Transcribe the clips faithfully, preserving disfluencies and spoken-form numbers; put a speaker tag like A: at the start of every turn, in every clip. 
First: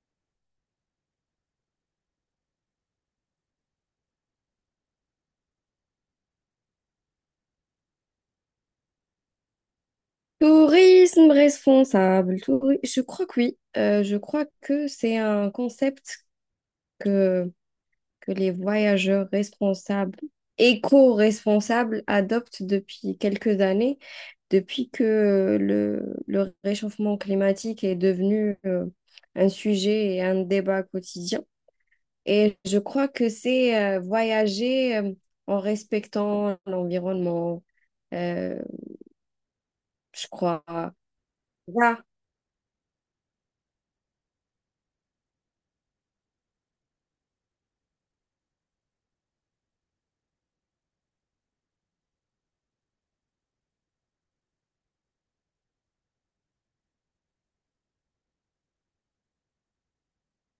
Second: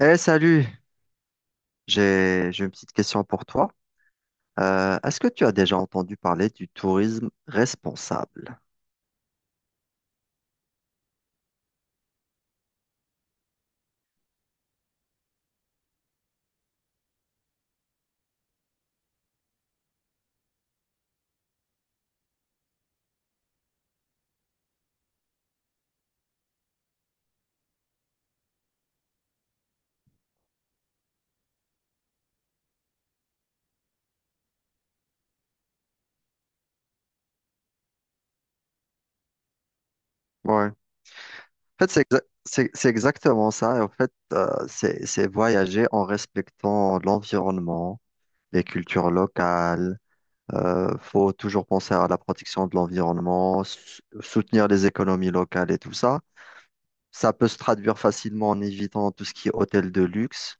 A: Eh salut, j'ai j'ai une petite question pour toi. Euh, est-ce que tu as déjà entendu parler du tourisme responsable?
B: Tourisme responsable, touri- je crois que oui. Euh, je crois que c'est un concept que, que les voyageurs responsables, éco-responsables adoptent depuis quelques années, depuis que le, le réchauffement climatique est devenu euh, un sujet et un débat quotidien. Et je crois que c'est euh, voyager euh, en respectant l'environnement, euh, je crois.
A: Ouais. En fait,
B: Voilà.
A: c'est exa- c'est- c'est exactement ça. Et en fait, euh, c'est c'est voyager en respectant l'environnement, les cultures locales. Euh, faut toujours penser à la protection de l'environnement, sou- soutenir les économies locales et tout ça. Ça peut se traduire facilement en évitant tout ce qui est hôtel de luxe,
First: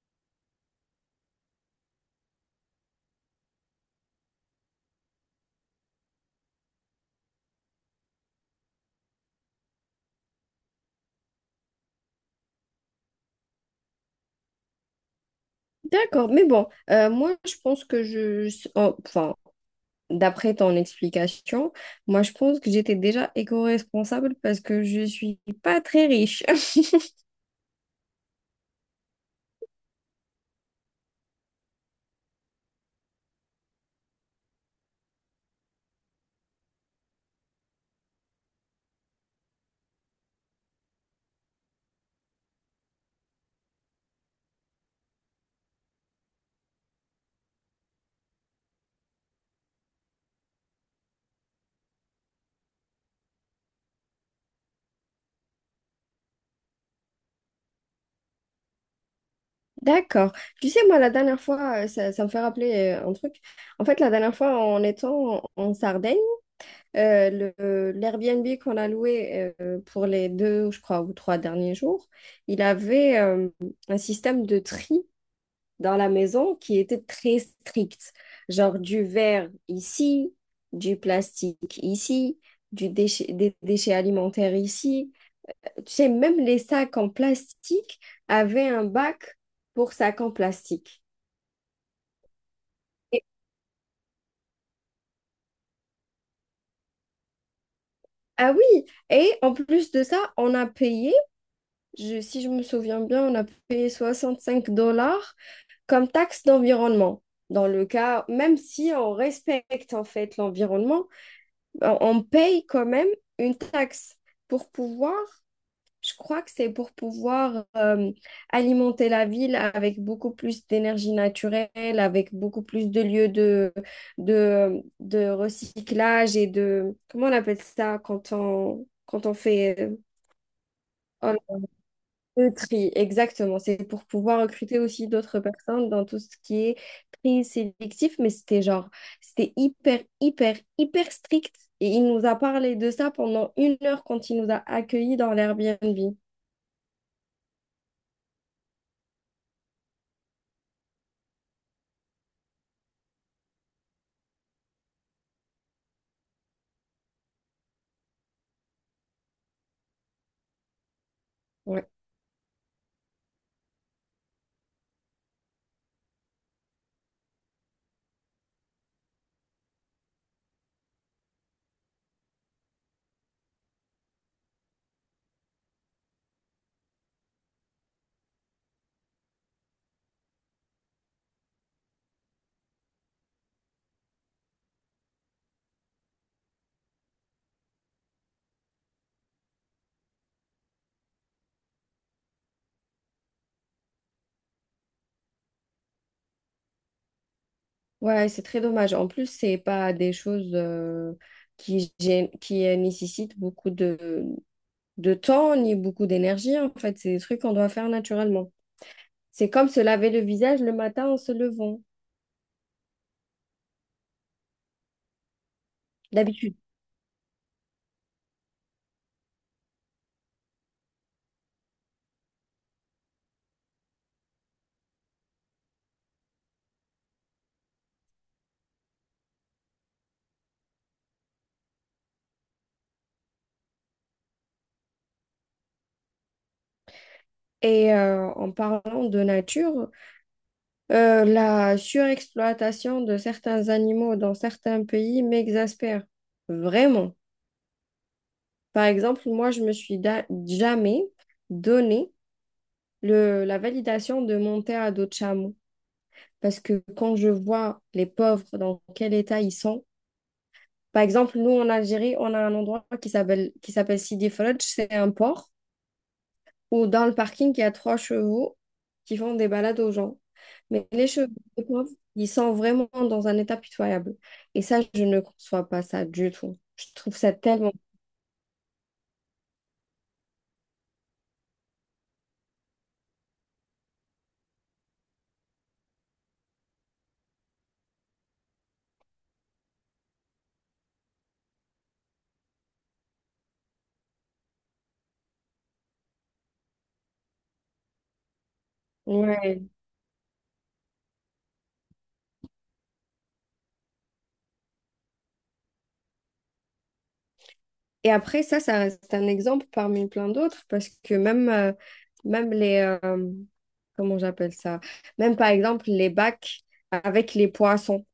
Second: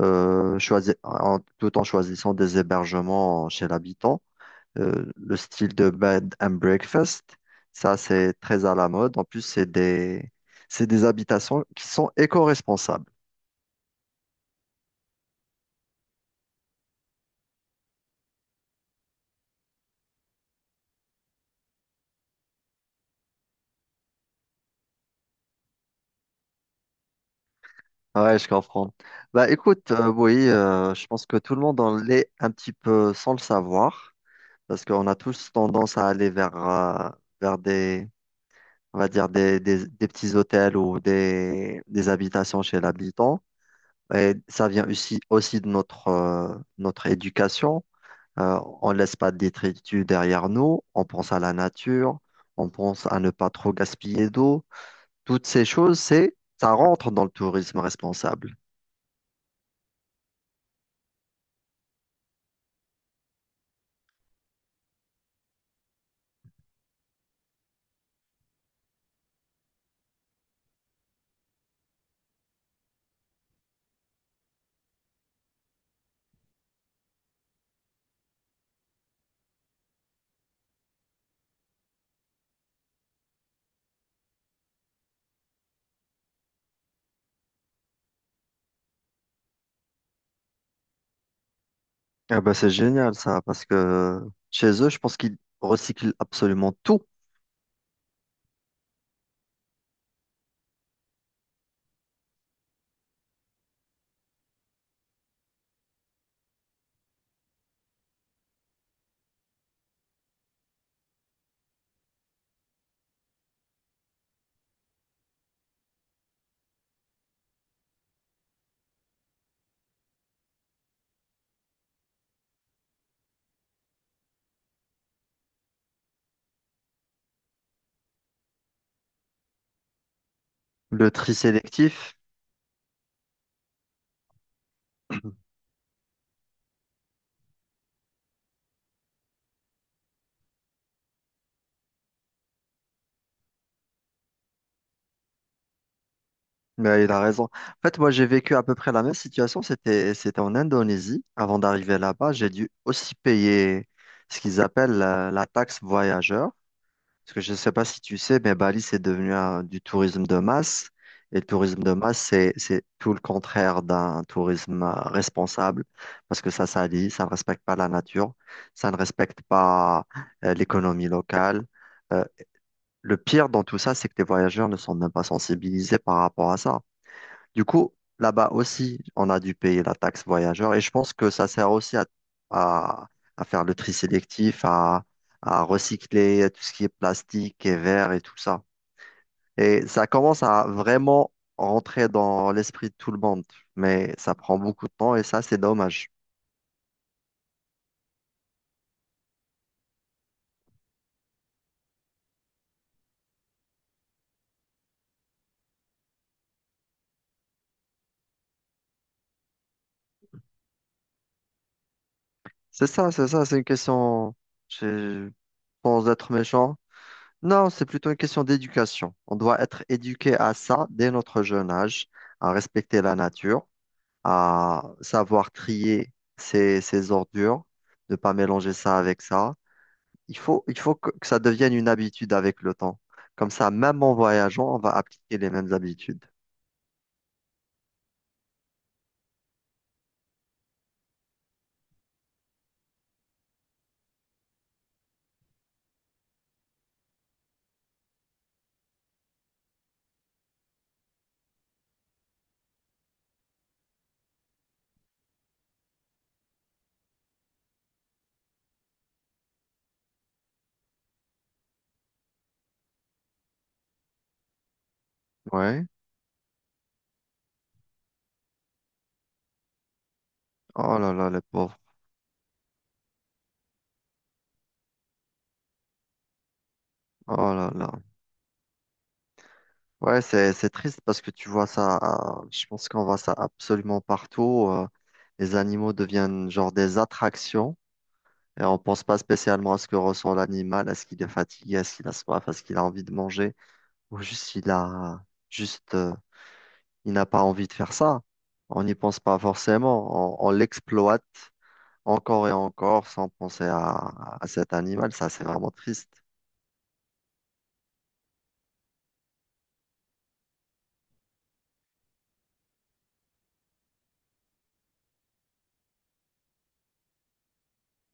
A: euh, choisi- en- tout en choisissant des hébergements chez l'habitant. Euh, le style de bed and breakfast, ça c'est très à la mode. En plus, c'est des, c'est des habitations qui sont éco-responsables.
B: D'accord, mais bon, euh, moi je pense que je, je- en- enfin, d'après ton explication, moi je pense que j'étais déjà éco-responsable parce que je suis pas très riche.
A: Ouais, je comprends. Bah écoute, euh, oui, euh, je pense que tout le monde en l'est un petit peu sans le savoir. Parce qu'on a tous tendance à aller vers, euh, vers des, on va dire des, des, des petits hôtels ou des, des habitations chez l'habitant. Et ça vient aussi, aussi de notre, euh, notre éducation. Euh, on laisse pas de détritus derrière nous. On pense à la nature. On pense à ne pas trop gaspiller d'eau. Toutes ces choses, c'est, ça rentre dans le tourisme responsable.
B: D'accord. Tu sais, moi la dernière fois, euh, ça, ça me fait rappeler euh, un truc. En fait, la dernière fois, en étant en, en Sardaigne, euh, le, euh, l'Airbnb qu'on a loué euh, pour les deux, je crois, ou trois derniers jours, il avait euh, un système de tri. Dans la maison qui était très stricte. Genre du verre ici, du plastique ici, du déchet, des déchets alimentaires ici. Tu sais, même les sacs en plastique avaient un bac pour sacs en plastique.
A: Ah ben, c'est génial
B: Et-
A: ça, parce que chez eux, je pense qu'ils recyclent absolument tout.
B: ah oui, et en plus de ça, on a payé, je- si je me souviens bien, on a payé soixante-cinq dollars comme taxe d'environnement. Dans le cas, même si on respecte en fait l'environnement, on on paye quand même une taxe pour pouvoir, je crois que c'est pour pouvoir euh, alimenter la ville avec beaucoup plus d'énergie naturelle, avec beaucoup plus de lieux de, de, de recyclage et de, comment on appelle ça quand on, quand on fait, euh,
A: Le tri sélectif.
B: le tri, exactement. C'est pour pouvoir recruter aussi d'autres personnes dans tout ce qui est tri sélectif, mais c'était genre, c'était hyper, hyper, hyper strict. Et il nous a parlé de ça pendant une heure quand il nous a accueillis dans l'Airbnb.
A: Mais il a raison. En fait, moi, j'ai vécu à peu près la même situation. C'était, c'était en Indonésie. Avant d'arriver là-bas, j'ai dû aussi payer ce qu'ils appellent la, la taxe voyageur. Parce que je ne sais pas si tu sais, mais Bali, c'est devenu un- du tourisme de masse. Et le tourisme
B: Ouais,
A: de masse, c'est, c'est tout le contraire d'un tourisme euh, responsable. Parce que ça salit, ça ne respecte pas la nature, ça ne respecte pas euh, l'économie locale. Euh, le pire dans tout ça, c'est que les voyageurs ne sont même pas sensibilisés par rapport à ça. Du coup, là-bas aussi, on a dû payer la taxe voyageur et je pense que ça sert aussi à, à, à faire le tri sélectif, à, à recycler tout ce qui est plastique et verre et tout ça. Et ça commence à vraiment rentrer dans l'esprit de tout le monde, mais ça prend beaucoup de temps et ça, c'est dommage.
B: ouais, c'est très dommage. En plus, c'est pas des choses euh, qui, gê- qui euh, nécessitent beaucoup de, de temps ni beaucoup d'énergie. En fait, c'est des trucs qu'on doit faire naturellement. C'est comme se laver le visage le matin en se levant.
A: C'est ça, c'est ça, c'est une question, je- sans être
B: D'habitude.
A: méchant. Non, c'est plutôt une question d'éducation. On doit être éduqué à ça dès notre jeune âge, à respecter la nature, à savoir trier ses, ses ordures, ne pas mélanger ça avec ça. Il faut, il faut que, que ça devienne une habitude avec le temps. Comme ça, même en voyageant, on va appliquer les mêmes habitudes.
B: Et euh, en parlant de nature, euh, la surexploitation de certains animaux dans certains pays m'exaspère vraiment. Par exemple, moi, je me suis da- jamais donné le- la validation de monter à dos de chameau. Parce que quand je vois les pauvres, dans quel état ils sont, par exemple, nous en Algérie, on a un endroit qui s'appelle qui s'appelle Sidi Fredj, c'est un port.
A: Ouais.
B: Ou dans le parking, il y a trois chevaux qui font des balades aux gens. Mais
A: Oh
B: les
A: là là,
B: chevaux,
A: les
B: les
A: pauvres.
B: pauvres, ils sont vraiment dans un état pitoyable. Et ça, je ne conçois pas ça du tout. Je trouve ça
A: Oh là
B: tellement.
A: là. Ouais, c'est, c'est triste parce que tu vois ça, euh, je pense qu'on voit ça absolument partout. Euh, les animaux deviennent genre des attractions et on pense pas spécialement à ce que ressent l'animal, à ce qu'il est fatigué, à ce qu'il a soif, à ce qu'il a envie de manger, ou juste il a juste euh, il n'a pas envie de faire ça. On n'y pense pas
B: Ouais.
A: forcément. On, on l'exploite encore et encore sans penser à, à cet animal. Ça, c'est vraiment triste.
B: Et après, ça, ça reste un exemple parmi plein d'autres parce que même, euh, même les... euh, comment j'appelle ça? Même par exemple, les bacs avec les poissons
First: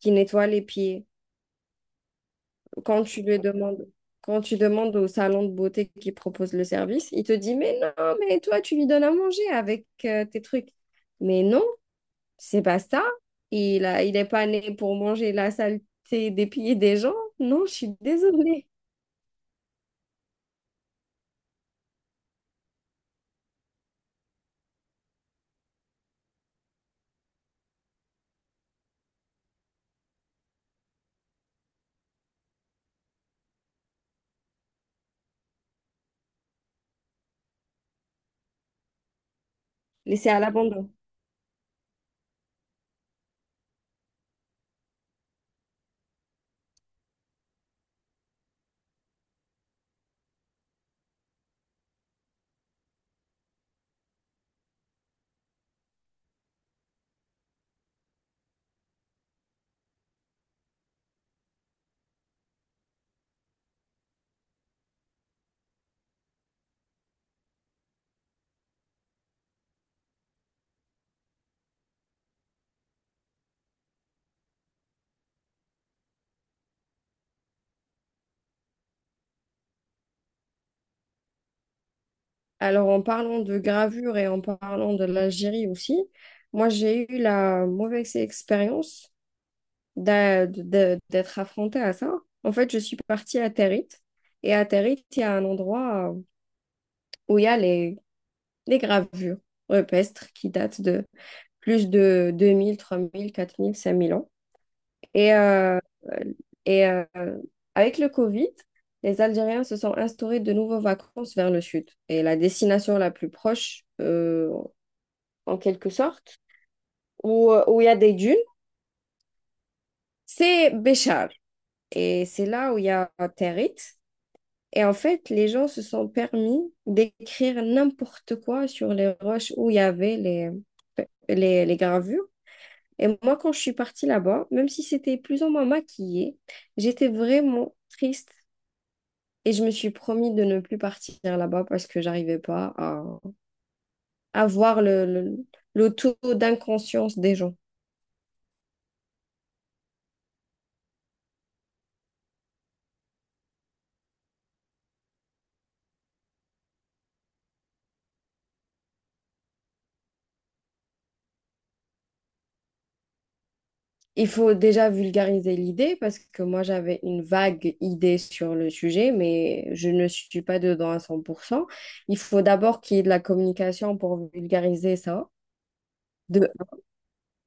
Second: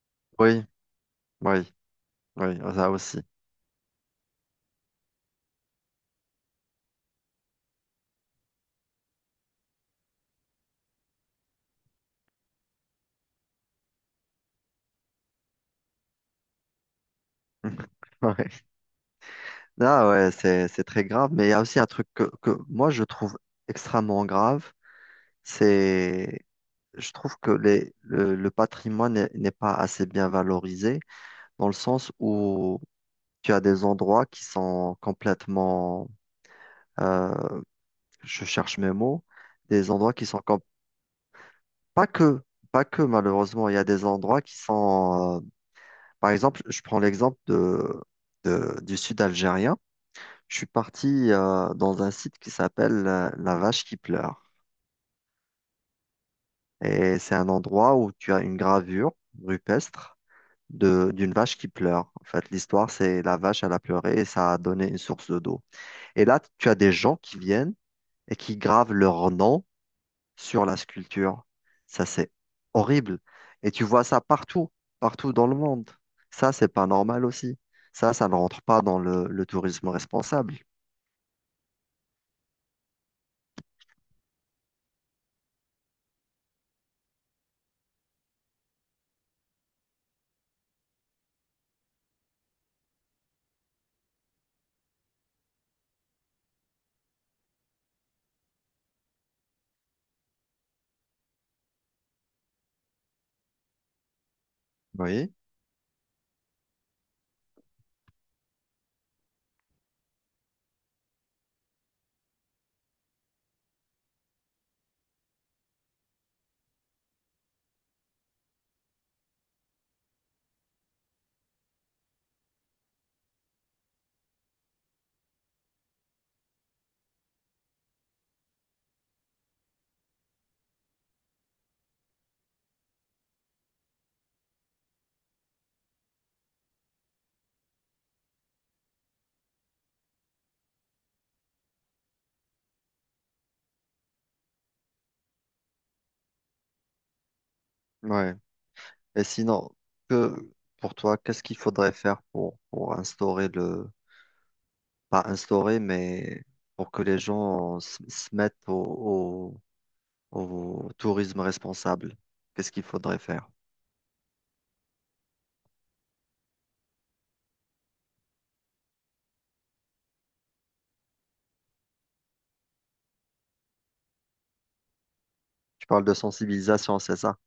B: qui nettoient les
A: Oui,
B: pieds.
A: oui, oui, ça
B: quand
A: aussi.
B: tu lui demandes, Quand tu demandes au salon de beauté qui propose le service, il te dit, mais non, mais toi, tu lui donnes à manger avec euh, tes trucs. Mais non, c'est pas ça. Il a, il est pas né pour manger la saleté des pieds des gens. Non, je suis
A: Ouais.
B: désolée.
A: Ah ouais, c'est, c'est très grave. Mais il y a aussi un truc que, que moi, je trouve extrêmement grave. C'est, je trouve que les, le, le patrimoine n'est n'est pas assez bien valorisé dans le sens où tu as des endroits qui sont complètement euh, je cherche mes mots, des endroits qui
B: Laissé
A: sont
B: à
A: comme,
B: l'abandon.
A: pas que, pas que malheureusement, il y a des endroits qui sont, euh, par exemple, je prends l'exemple de, de- du sud algérien. Je suis parti euh, dans un site qui s'appelle euh, La Vache qui pleure. Et c'est un endroit où tu as une gravure rupestre de, d'une vache qui pleure. En fait, l'histoire, c'est la vache, elle a pleuré et ça a donné une source d'eau. Et là, tu as des gens qui viennent et qui gravent leur nom sur la sculpture. Ça, c'est horrible. Et tu vois ça partout, partout dans le monde. Ça, c'est pas normal aussi. Ça, ça ne rentre pas dans le, le tourisme responsable.
B: Alors, en parlant de gravure et en parlant de l'Algérie aussi, moi, j'ai eu la mauvaise expérience d'a- de- d'être affrontée à ça. En fait, je suis partie à Territ. Et à Territ, il y a un endroit euh, où il y a les, les gravures rupestres qui datent de plus de deux mille, mille, trois mille, quatre mille, cinq mille ans.
A: Oui,
B: Et, euh, et euh, Avec le Covid, les Algériens se sont instaurés de nouveaux vacances vers le sud. Et la destination la plus proche, euh, en quelque sorte, où, où il y a des dunes, c'est Béchar. Et c'est là où il y a Territ. Et en fait, les gens se sont permis d'écrire n'importe quoi sur les roches où il y avait les, les, les gravures. Et moi, quand je suis partie là-bas, même si c'était plus ou moins maquillé, j'étais vraiment triste. Et je me suis promis de ne plus partir là-bas parce que j'arrivais pas à, à voir le, le, le taux d'inconscience des gens.
A: ouais. Et sinon, que pour toi, qu'est-ce qu'il faudrait faire pour, pour instaurer le, pas instaurer, mais pour que les gens se, se mettent au, au tourisme responsable? Qu'est-ce qu'il faudrait faire?
B: Il faut déjà vulgariser l'idée parce que moi j'avais une vague idée sur le sujet, mais je ne suis pas dedans à cent pour cent. Il faut d'abord qu'il y ait de la communication pour vulgariser ça.
A: Tu parles de
B: De, un.
A: sensibilisation, c'est ça?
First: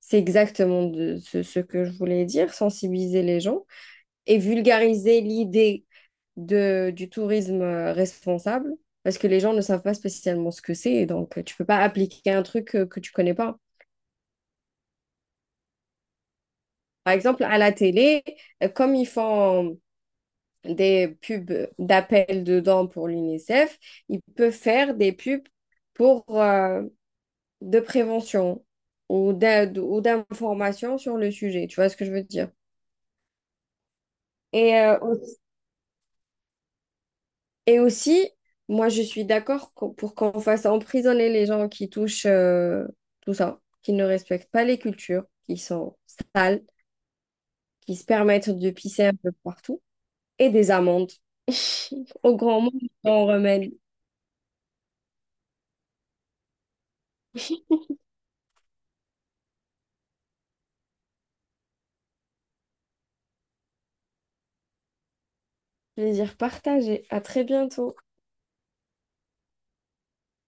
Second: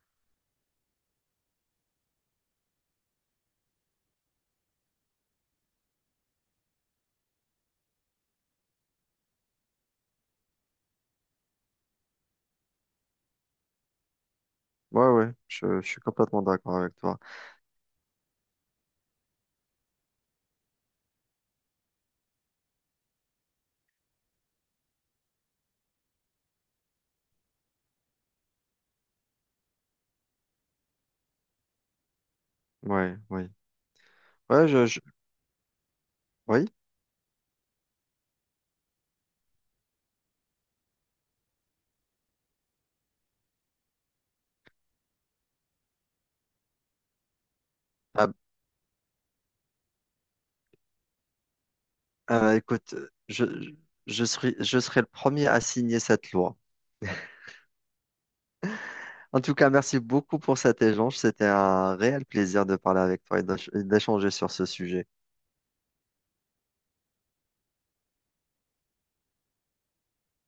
B: C'est exactement de, ce, ce que je voulais dire, sensibiliser les gens et vulgariser l'idée de, du tourisme euh, responsable parce que les gens ne savent pas spécialement ce que c'est, donc euh, tu peux pas appliquer un truc euh, que tu connais pas.
A: Ouais, ouais, je, je suis complètement d'accord avec
B: Par
A: toi.
B: exemple, à la télé, euh, comme ils font des pubs d'appel dedans pour l'UNICEF, il peut faire des pubs pour euh, de prévention ou d'aide ou d'information sur le sujet. Tu vois ce que je veux dire?
A: Ouais, oui. Ouais,
B: Et,
A: je,
B: euh,
A: je-
B: aussi-
A: oui.
B: et aussi, moi, je suis d'accord qu'on- pour qu'on fasse emprisonner les gens qui touchent euh, tout ça, qui ne respectent pas les cultures, qui sont sales, qui se
A: Ah,
B: permettent de pisser un peu partout, et des amendes. Au
A: ah,
B: grand monde,
A: écoute,
B: on
A: je,
B: remède.
A: je je serai, je serai le premier à signer cette loi. En tout cas, merci beaucoup pour cet échange. C'était un réel plaisir de parler avec toi et d'éch- et d'échanger sur ce sujet.
B: Plaisir partagé. À très bientôt.